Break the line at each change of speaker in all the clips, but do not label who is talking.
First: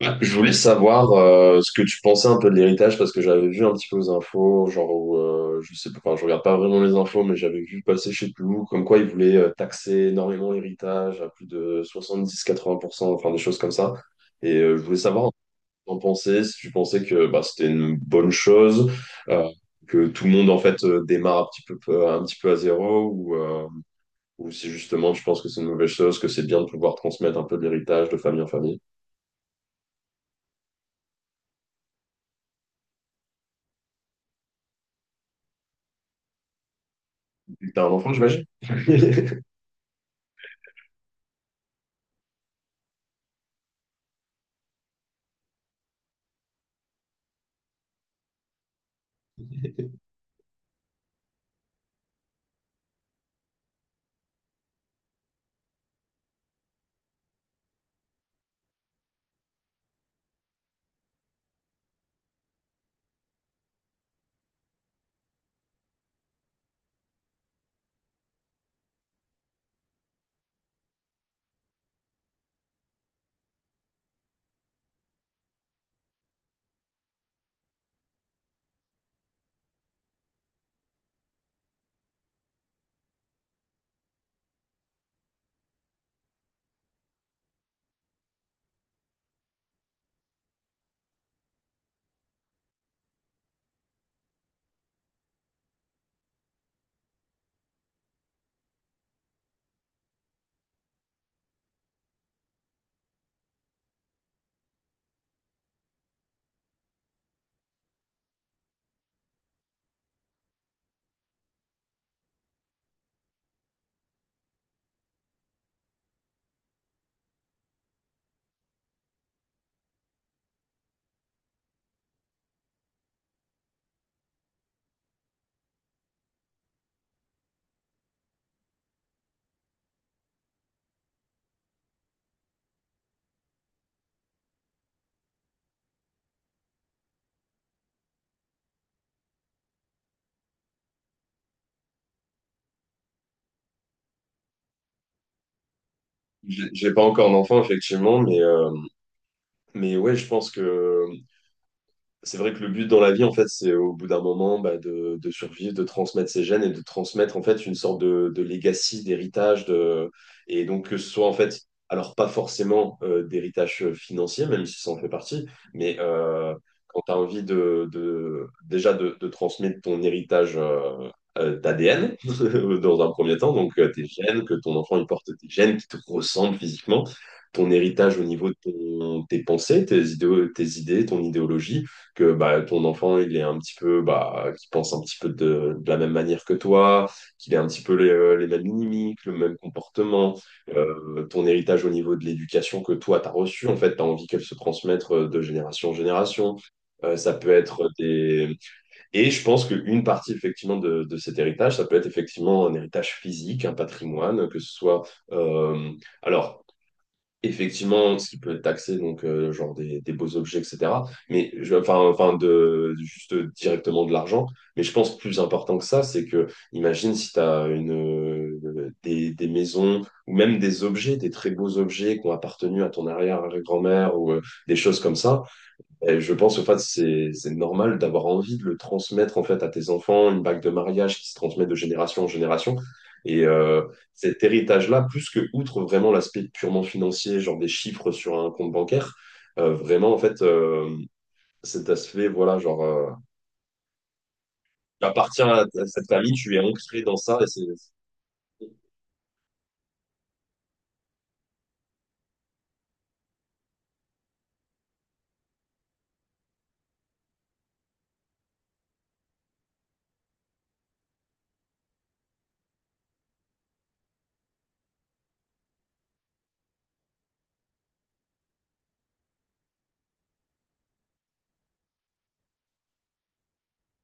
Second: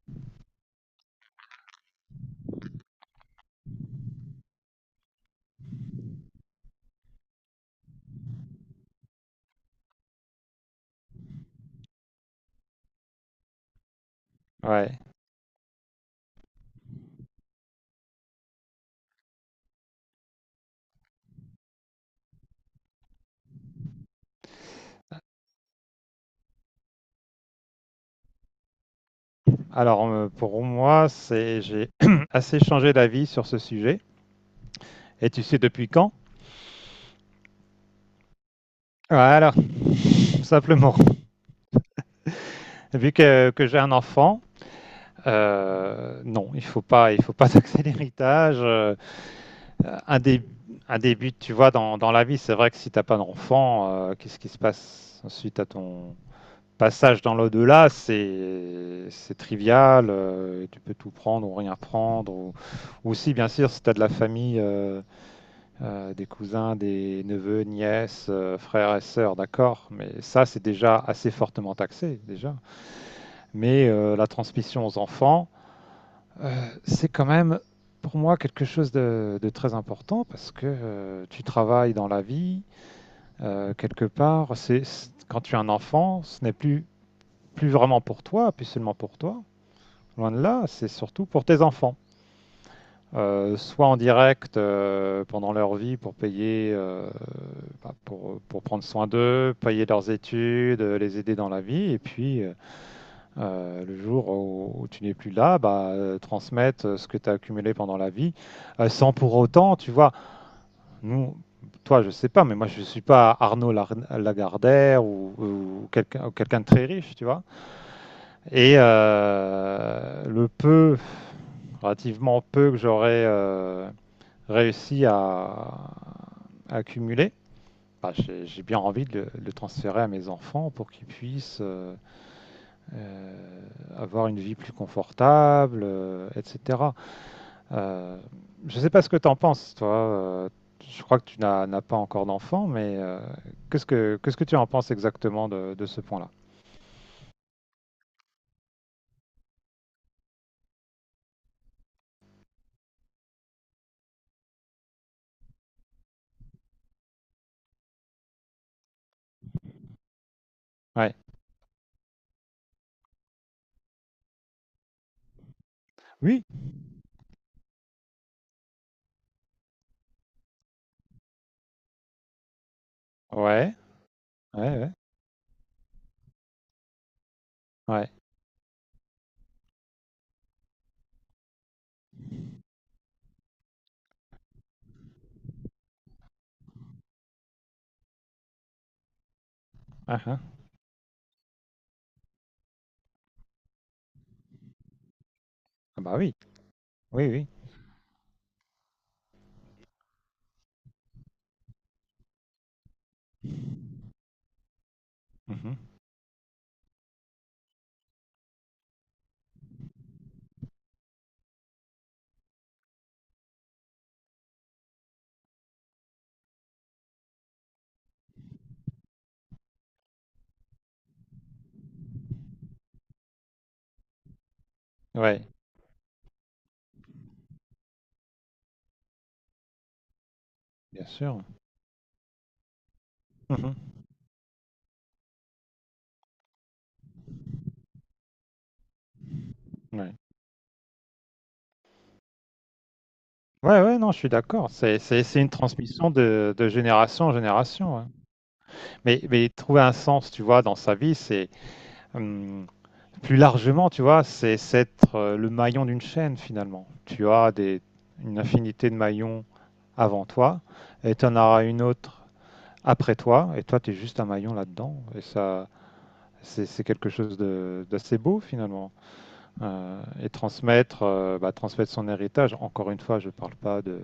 Ouais, je voulais savoir ce que tu pensais un peu de l'héritage parce que j'avais vu un petit peu aux infos, genre où, je sais pas, enfin, je regarde pas vraiment les infos, mais j'avais vu passer je sais plus où, comme quoi ils voulaient taxer énormément l'héritage à plus de 70-80%, enfin des choses comme ça. Et je voulais
Ouais.
savoir ce que t'en pensais, si tu pensais que bah, c'était une bonne chose, euh, que tout le monde en fait démarre un petit peu, un petit peu à zéro, ou si justement tu penses que c'est une mauvaise chose, que c'est bien de pouvoir transmettre un peu de l'héritage de famille en famille.
Alors, pour moi, c'est j'ai assez changé d'avis sur ce sujet. Et tu sais depuis quand?
T'as un enfant, j'imagine?
Voilà, tout simplement. Vu que j'ai un enfant, non, il faut pas taxer l'héritage. Un dé- un début, tu vois, dans la vie, c'est vrai que si t'as pas d'enfant, qu'est-ce qui se passe ensuite à ton passage dans l'au-delà? C'est trivial. Tu peux tout prendre ou rien prendre. Ou aussi, bien sûr, si t'as de la famille. Des cousins, des neveux, nièces, frères et sœurs, d'accord, mais ça c'est déjà assez fortement taxé déjà. Mais la transmission aux enfants, euh, c'est quand même pour moi quelque chose de très important parce que tu travailles dans la vie quelque part. Quand tu as un enfant, ce n'est plus vraiment pour toi, plus seulement pour toi. Loin de là, c'est surtout pour tes enfants. Soit en direct pendant leur vie pour payer, bah, pour prendre soin d'eux, payer leurs études, les aider dans la vie, et puis le jour où tu n'es plus là, bah, transmettre ce que tu as accumulé pendant la vie, sans pour autant, tu vois, nous, toi, je sais pas, mais moi, je suis pas Lagardère ou, ou quelqu'un de très riche, tu vois, et le peu, relativement peu que j'aurais réussi à accumuler, bah, j'ai bien envie de le transférer à mes enfants pour qu'ils puissent euh, avoir une vie plus confortable, etc. Euh, je ne sais pas ce que tu en penses, toi. euh, je crois que tu n'as pas encore d'enfant, mais qu'est-ce que tu en penses exactement de ce point-là?
J'ai pas encore d'enfant, effectivement, mais ouais, je pense que c'est vrai que le but dans la vie, en fait, c'est au bout d'un moment bah, de survivre, de transmettre ses gènes et de transmettre en fait une sorte de legacy, d'héritage. Et donc que ce
Ouais.
soit en fait, alors pas forcément d'héritage financier, même si ça en fait partie, mais
Oui.
quand tu as envie de déjà de transmettre ton héritage d'ADN dans un premier temps,
Ouais.
donc tes gènes, que
Ouais.
ton
Ouais.
enfant il porte tes gènes qui te ressemblent physiquement, ton
Ouais.
héritage au niveau de tes pensées, tes idées, ton idéologie que bah, ton enfant, il est un petit peu, bah, qu'il pense un petit peu de la même manière que toi, qu'il ait un petit peu les mêmes mimiques, le même
Ah,
comportement,
ah.
ton héritage au niveau de l'éducation que toi, tu as reçu, en fait, tu as envie qu'elle se transmette de génération en
Ah bah oui.
génération.
Oui,
Ça
oui.
peut être des... Et je pense qu'une partie, effectivement, de cet héritage, ça peut être effectivement un héritage physique, un patrimoine, que ce soit...
Mhm.
euh, Alors, Effectivement, ce qui peut être taxé, donc genre des beaux objets, etc. Mais enfin, juste directement de l'argent. Mais je pense plus important que ça, c'est que imagine si tu as des maisons ou même des objets, des très beaux objets qui ont appartenu à ton arrière-grand-mère ou des choses comme ça.
Ouais.
Et je pense en fait c'est normal d'avoir envie de le transmettre en fait à tes enfants, une bague de
Bien
mariage qui se
sûr.
transmet de génération en génération. Et
Mhm.
euh, Cet héritage-là, plus que outre vraiment l'aspect purement financier, genre des chiffres sur un compte bancaire, vraiment
Ouais.
en fait cet aspect voilà genre
Ouais, ouais, non, je suis d'accord.
tu
C'est
appartiens
une
à cette
transmission
famille, tu es
de
ancré dans
génération en
ça et c'est.
génération, hein. Mais trouver un sens, tu vois, dans sa vie, c'est hum, plus largement, tu vois, c'est être le maillon d'une chaîne finalement. Tu as des, une infinité de maillons avant toi, et tu en auras une autre après toi, et toi, tu es juste un maillon là-dedans. Et ça, c'est d'assez beau finalement. Et transmettre, bah, transmettre son héritage. Encore une fois, je ne parle pas de,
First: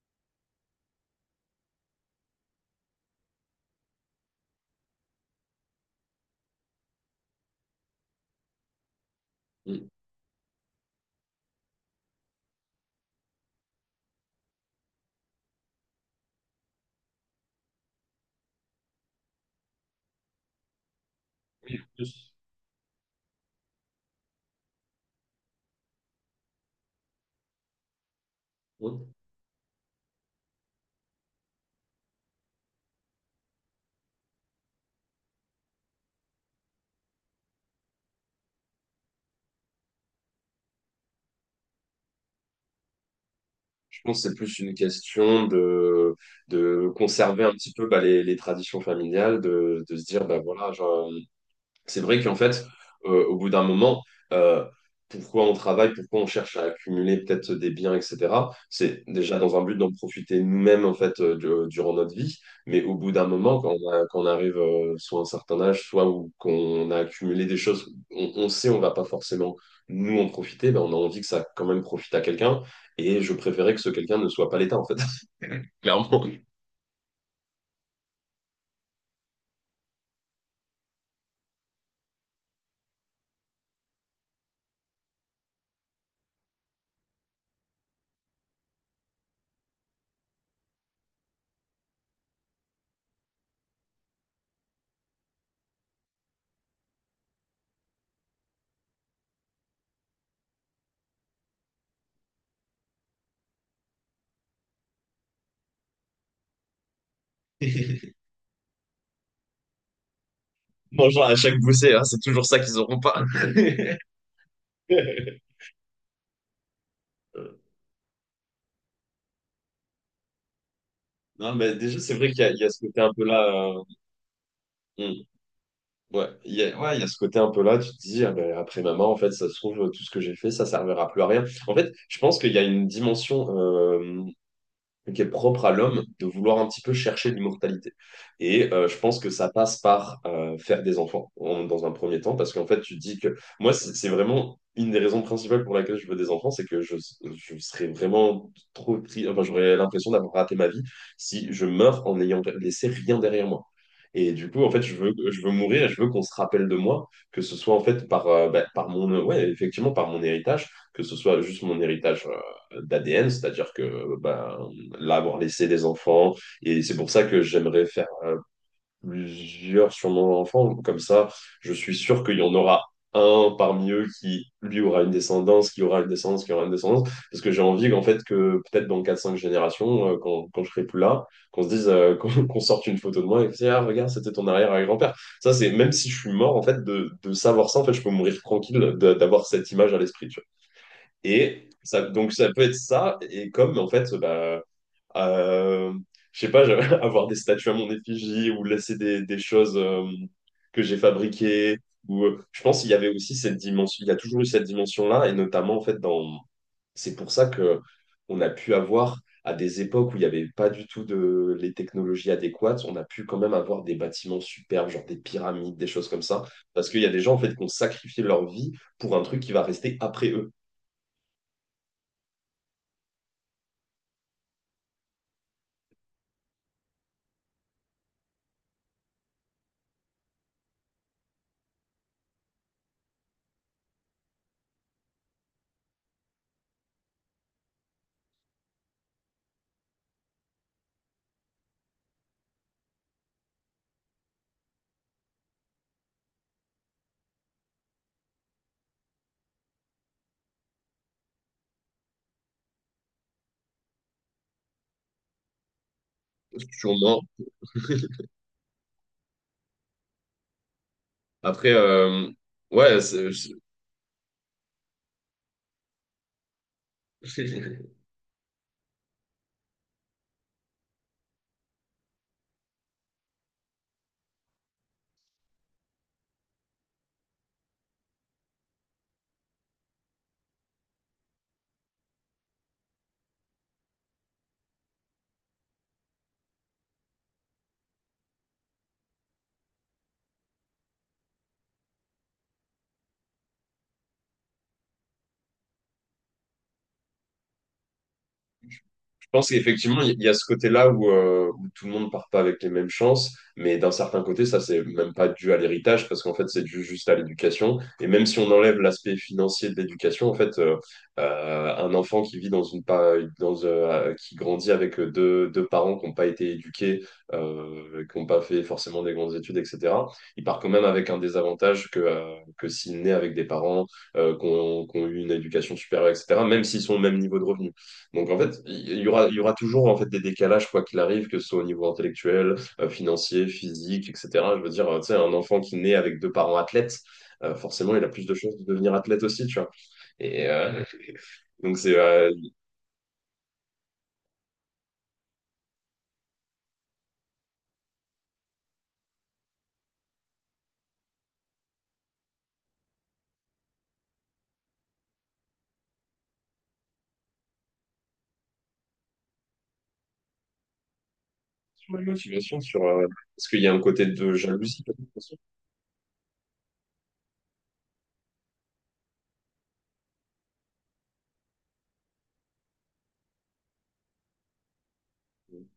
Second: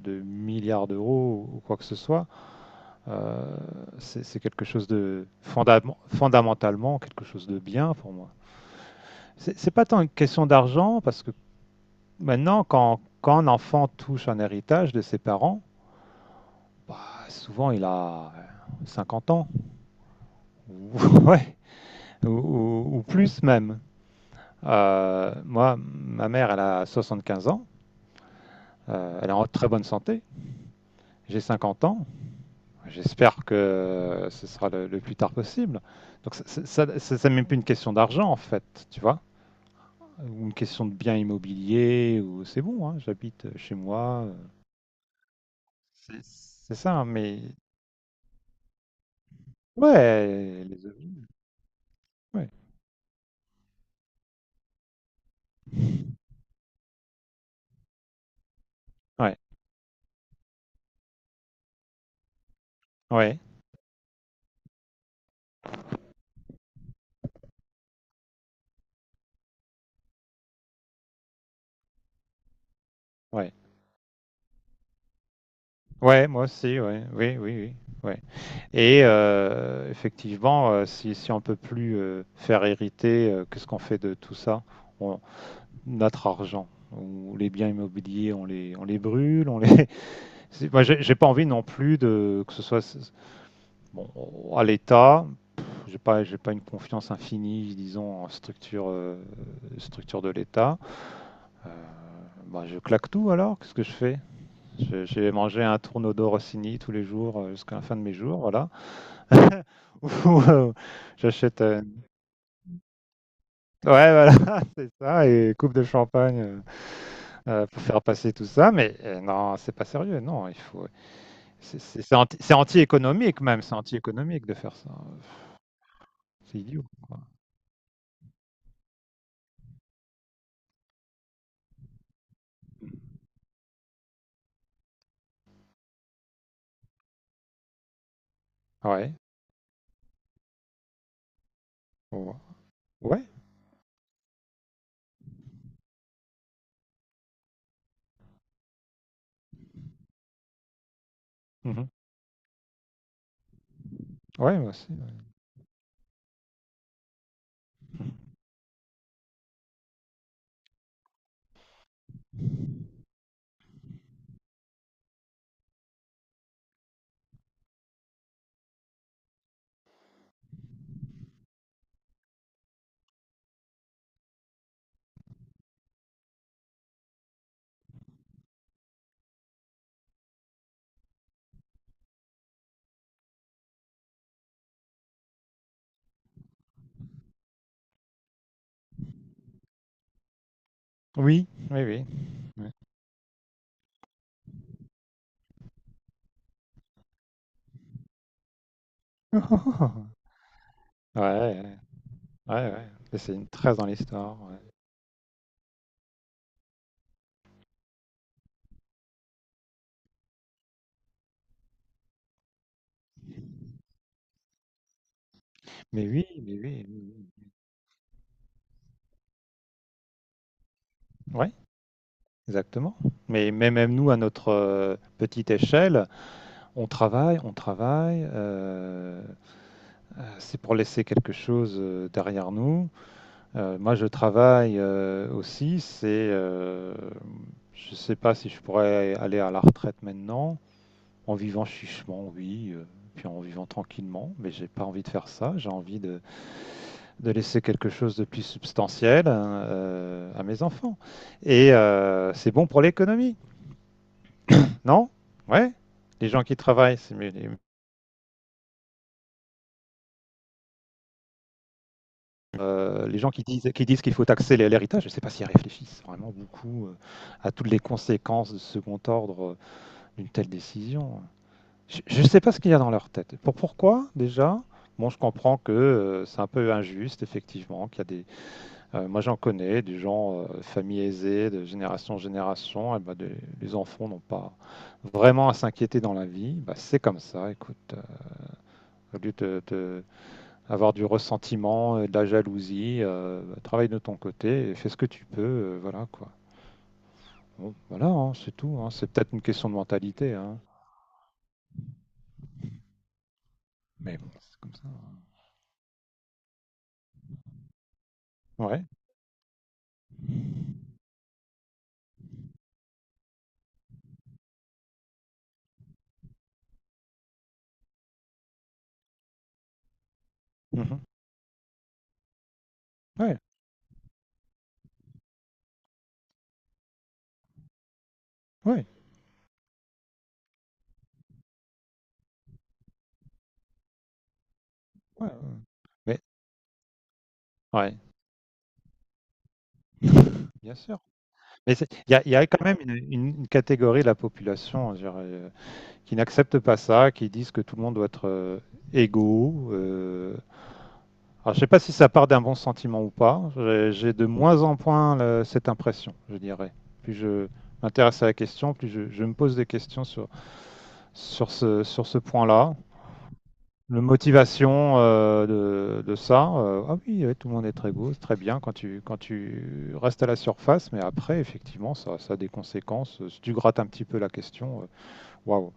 de milliards d'euros ou quoi que ce soit. Euh, c'est quelque chose de fondamentalement quelque chose de bien pour moi. C'est pas
Mm.
tant une question d'argent parce que maintenant, quand un enfant touche un héritage de ses parents, bah, souvent il a 50 ans ou, ouais,
Oui, plus.
ou plus même. Moi, ma mère, elle a 75 ans.
Oui.
Elle est en très bonne santé. J'ai 50 ans. J'espère que ce sera le plus tard possible. Donc, ça, même plus une question d'argent, en fait, tu vois, ou une question de bien immobilier, ou c'est bon, hein, j'habite chez
Je pense
moi.
que c'est plus une question
C'est
de
ça, hein,
conserver un
mais
petit peu bah, les traditions familiales, de se dire, bah,
ouais,
voilà,
les
genre.
objets,
C'est vrai qu'en
ouais,
fait, au bout d'un moment, euh, pourquoi on travaille, pourquoi on cherche à accumuler peut-être des biens, etc. C'est
ouais,
déjà dans un but d'en profiter nous-mêmes, en fait, durant notre vie. Mais au bout d'un
ouais,
moment, quand on arrive soit à un certain âge, soit où qu'on a accumulé des choses, on sait on va pas forcément nous en profiter, ben on a envie que ça quand même profite à quelqu'un. Et je
ouais.
préférais que ce quelqu'un ne soit pas l'État, en fait, clairement.
Ouais, moi aussi, ouais, oui, oui, oui, ouais. Et effectivement, si, si on peut plus faire hériter, qu'est-ce qu'on fait de tout ça? Notre argent. On- les biens immobiliers, on les brûle. On les... C'est- Moi, j'ai pas envie non plus de que ce soit bon à l'État. Pff, j'ai pas, j'ai pas une confiance infinie, disons, en structure, structure de l'État. Euh, Bah, je claque tout alors. Qu'est-ce que je fais? Je- j'ai mangé un tourneau d'or Rossini tous les jours jusqu'à la fin de mes jours, voilà. Ou
Bonjour à chaque
j'achète
boussée, hein, c'est toujours ça qu'ils auront pas.
ouais, voilà, c'est ça, et coupe de champagne pour faire passer tout ça, mais non, c'est pas sérieux, non, il faut.
Non, mais déjà, c'est
C'est
vrai
anti,
qu'il y a,
c'est
il y a ce côté un peu
anti-économique
là.
même, c'est anti-économique de faire ça.
Hmm, ouais,
C'est idiot.
ouais, il y a ce côté un peu là. Tu te dis, ah ben, après maman, en fait, ça se trouve, tout ce que j'ai fait, ça servira plus à rien. En fait, je pense qu'il y a une dimension qui est propre à l'homme de vouloir un petit peu chercher l'immortalité. Et je
Ouais.
pense que ça passe par faire des enfants dans un premier
Ouais.
temps, parce qu'en fait, tu te dis
Ouais,
que moi, c'est vraiment une des raisons principales pour laquelle je veux des enfants, c'est que je serais vraiment trop triste, enfin, j'aurais l'impression d'avoir raté ma vie si je
mhm.
meurs en n'ayant laissé rien derrière moi. Et du
Ouais,
coup, en
moi
fait,
aussi, ouais.
je veux mourir et je veux qu'on se rappelle de moi, que ce soit en fait par, bah, par mon, ouais, effectivement, par mon héritage, que ce soit juste mon héritage d'ADN, c'est-à-dire que bah, l'avoir laissé des enfants. Et c'est pour ça que j'aimerais faire plusieurs sur mon enfant. Comme ça, je suis sûr qu'il y en aura un parmi eux qui, lui, aura une descendance, qui aura une descendance, qui aura une descendance. Parce que j'ai envie qu'en fait, que peut-être dans quatre cinq générations, quand je serai plus là, qu'on se dise, qu'on sorte une photo de moi et que c'est, ah, regarde, c'était ton arrière-grand-père. Ça, c'est, même si je suis mort, en fait, de savoir ça, en fait, je peux mourir tranquille d'avoir cette image à l'esprit, tu vois.
Oui,
Et
oui,
ça,
oui.
donc, ça peut
Ouais.
être ça. Et comme, en fait, bah, euh, je sais pas, avoir des statues à mon effigie ou laisser des choses que j'ai
Ouais, ouais,
fabriquées.
ouais,
Je pense
ouais.
qu'il y avait
Et
aussi
c'est une
cette
trace dans
dimension, il y a toujours
l'histoire,
eu
ouais.
cette dimension-là, et notamment, en fait, dans... C'est pour ça que on a pu avoir, à des époques où il n'y avait pas du tout de... les technologies adéquates, on a pu quand même avoir des bâtiments superbes, genre des pyramides, des choses comme ça,
Mais oui,
parce qu'il y a
oui,
des gens, en
oui.
fait, qui ont sacrifié leur vie pour un truc qui va rester après eux.
Ouais, exactement. Mais même nous, à notre petite échelle, on travaille, on travaille. C'est pour laisser quelque chose derrière nous. Moi, je travaille aussi. C'est, je ne sais pas si je pourrais aller à la retraite maintenant, en vivant chichement, oui, puis en vivant tranquillement. Mais j'ai pas envie de faire ça. J'ai envie de laisser quelque chose de plus substantiel hein, à mes enfants. Et c'est bon pour l'économie, non? Ouais. Les gens qui travaillent, c'est
Sûrement.
mieux, les...
Après, ouais,
Les
c'est-
gens qui disent qu'il faut taxer l'héritage, je ne sais pas s'ils réfléchissent vraiment beaucoup à toutes les conséquences de second ordre d'une telle décision. Je ne sais pas ce qu'il y a dans leur tête. Pourquoi déjà... Bon, je comprends que c'est un peu injuste, effectivement, qu'il y a des... Moi, j'en connais, des gens, familles aisées, de génération en génération, eh ben, des- les enfants n'ont pas vraiment à s'inquiéter dans la vie. Bah, c'est comme ça, écoute. Au lieu de- avoir du ressentiment, de la jalousie, travaille de ton côté et fais ce que tu peux, voilà quoi. Bon, voilà, hein, c'est tout, hein. C'est
Je
peut-être une
pense
question de
qu'effectivement, il y a
mentalité,
ce
hein.
côté-là où tout le monde part pas avec les mêmes chances, mais d'un
Mais
certain
bon,
côté,
c'est
ça,
comme
c'est
ça.
même pas dû à l'héritage, parce qu'en fait, c'est dû juste à l'éducation. Et même si on enlève
Ouais.
l'aspect financier de l'éducation, en fait, un enfant qui vit dans une pa- dans, qui grandit avec deux parents qui n'ont pas été éduqués, qui n'ont pas fait forcément des grandes études, etc., il part quand même
Mhm.
avec un désavantage que s'il naît avec
Ouais.
des parents qui ont eu une éducation supérieure, etc., même s'ils sont au même niveau de revenu. Donc en fait,
Ouais.
il y aura toujours en fait des décalages quoi qu'il arrive, que ce soit au niveau intellectuel, financier, physique, etc. Je veux dire, tu sais,
Ouais,
un
ouais.
enfant qui naît avec
Mais
deux parents athlètes,
ouais.
forcément, il a plus de chances de devenir athlète aussi, tu vois. Et
Bien sûr. Mais
donc
c'est-
c'est
il y a quand même une catégorie de la population hein, je dirais, qui n'accepte pas ça, qui disent que tout le monde doit être égaux, euh... Alors, je sais pas si ça part d'un bon sentiment ou pas. J'ai de moins en moins le- cette impression, je dirais. Plus je m'intéresse à la question, plus je me pose des questions sur,
sur la
sur ce
motivation
point-là.
sur est-ce qu'il y a un
La
côté de jalousie
motivation
peut-être aussi.
de ça, ah oui, ouais, tout le monde est très beau, c'est très bien quand tu restes à la surface, mais après, effectivement, ça a des conséquences. Si tu grattes un petit peu la question, waouh,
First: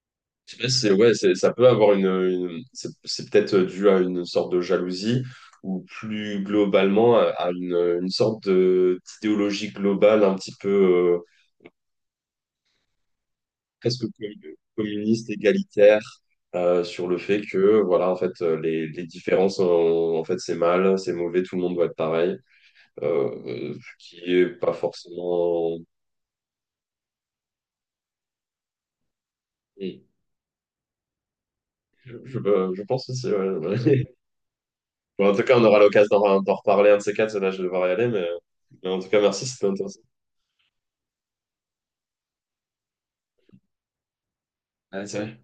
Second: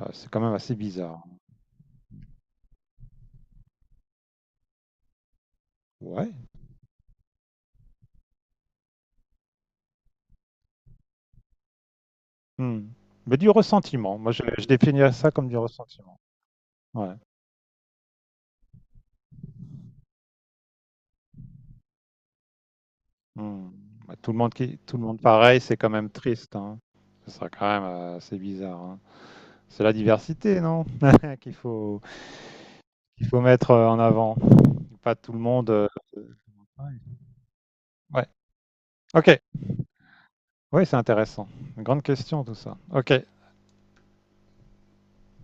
c'est quand même
Je sais pas
assez
si c'est ouais,
bizarre.
c'est ça peut avoir c'est peut-être dû à une sorte de jalousie ou
Ouais.
plus globalement à une sorte de d'idéologie globale un petit peu
Hmm. Mais du
presque
ressentiment, moi je définirais
communiste,
ça comme du
égalitaire,
ressentiment.
sur
Ouais.
le fait que, voilà, en fait, les différences, en fait, c'est mal, c'est mauvais, tout le monde doit être pareil,
Mmh.
ce
Bah, tout
qui
le
est
monde
pas
qui tout le monde pareil, c'est
forcément.
quand même triste, hein. Ce serait quand même assez bizarre, hein. C'est la
hmm,
diversité, non? Qu'il faut
Je, je- je pense aussi,
qu'il faut
ouais,
mettre en
ouais.
avant. Pas
Bon,
tout
en
le
tout cas, on
monde,
aura
euh...
l'occasion d'en reparler un de ces quatre, là, je vais devoir y aller,
Ouais.
mais en tout cas,
Ok.
merci, c'était intéressant.
Oui, c'est intéressant. Grande question tout ça. Ok.
Allez, salut.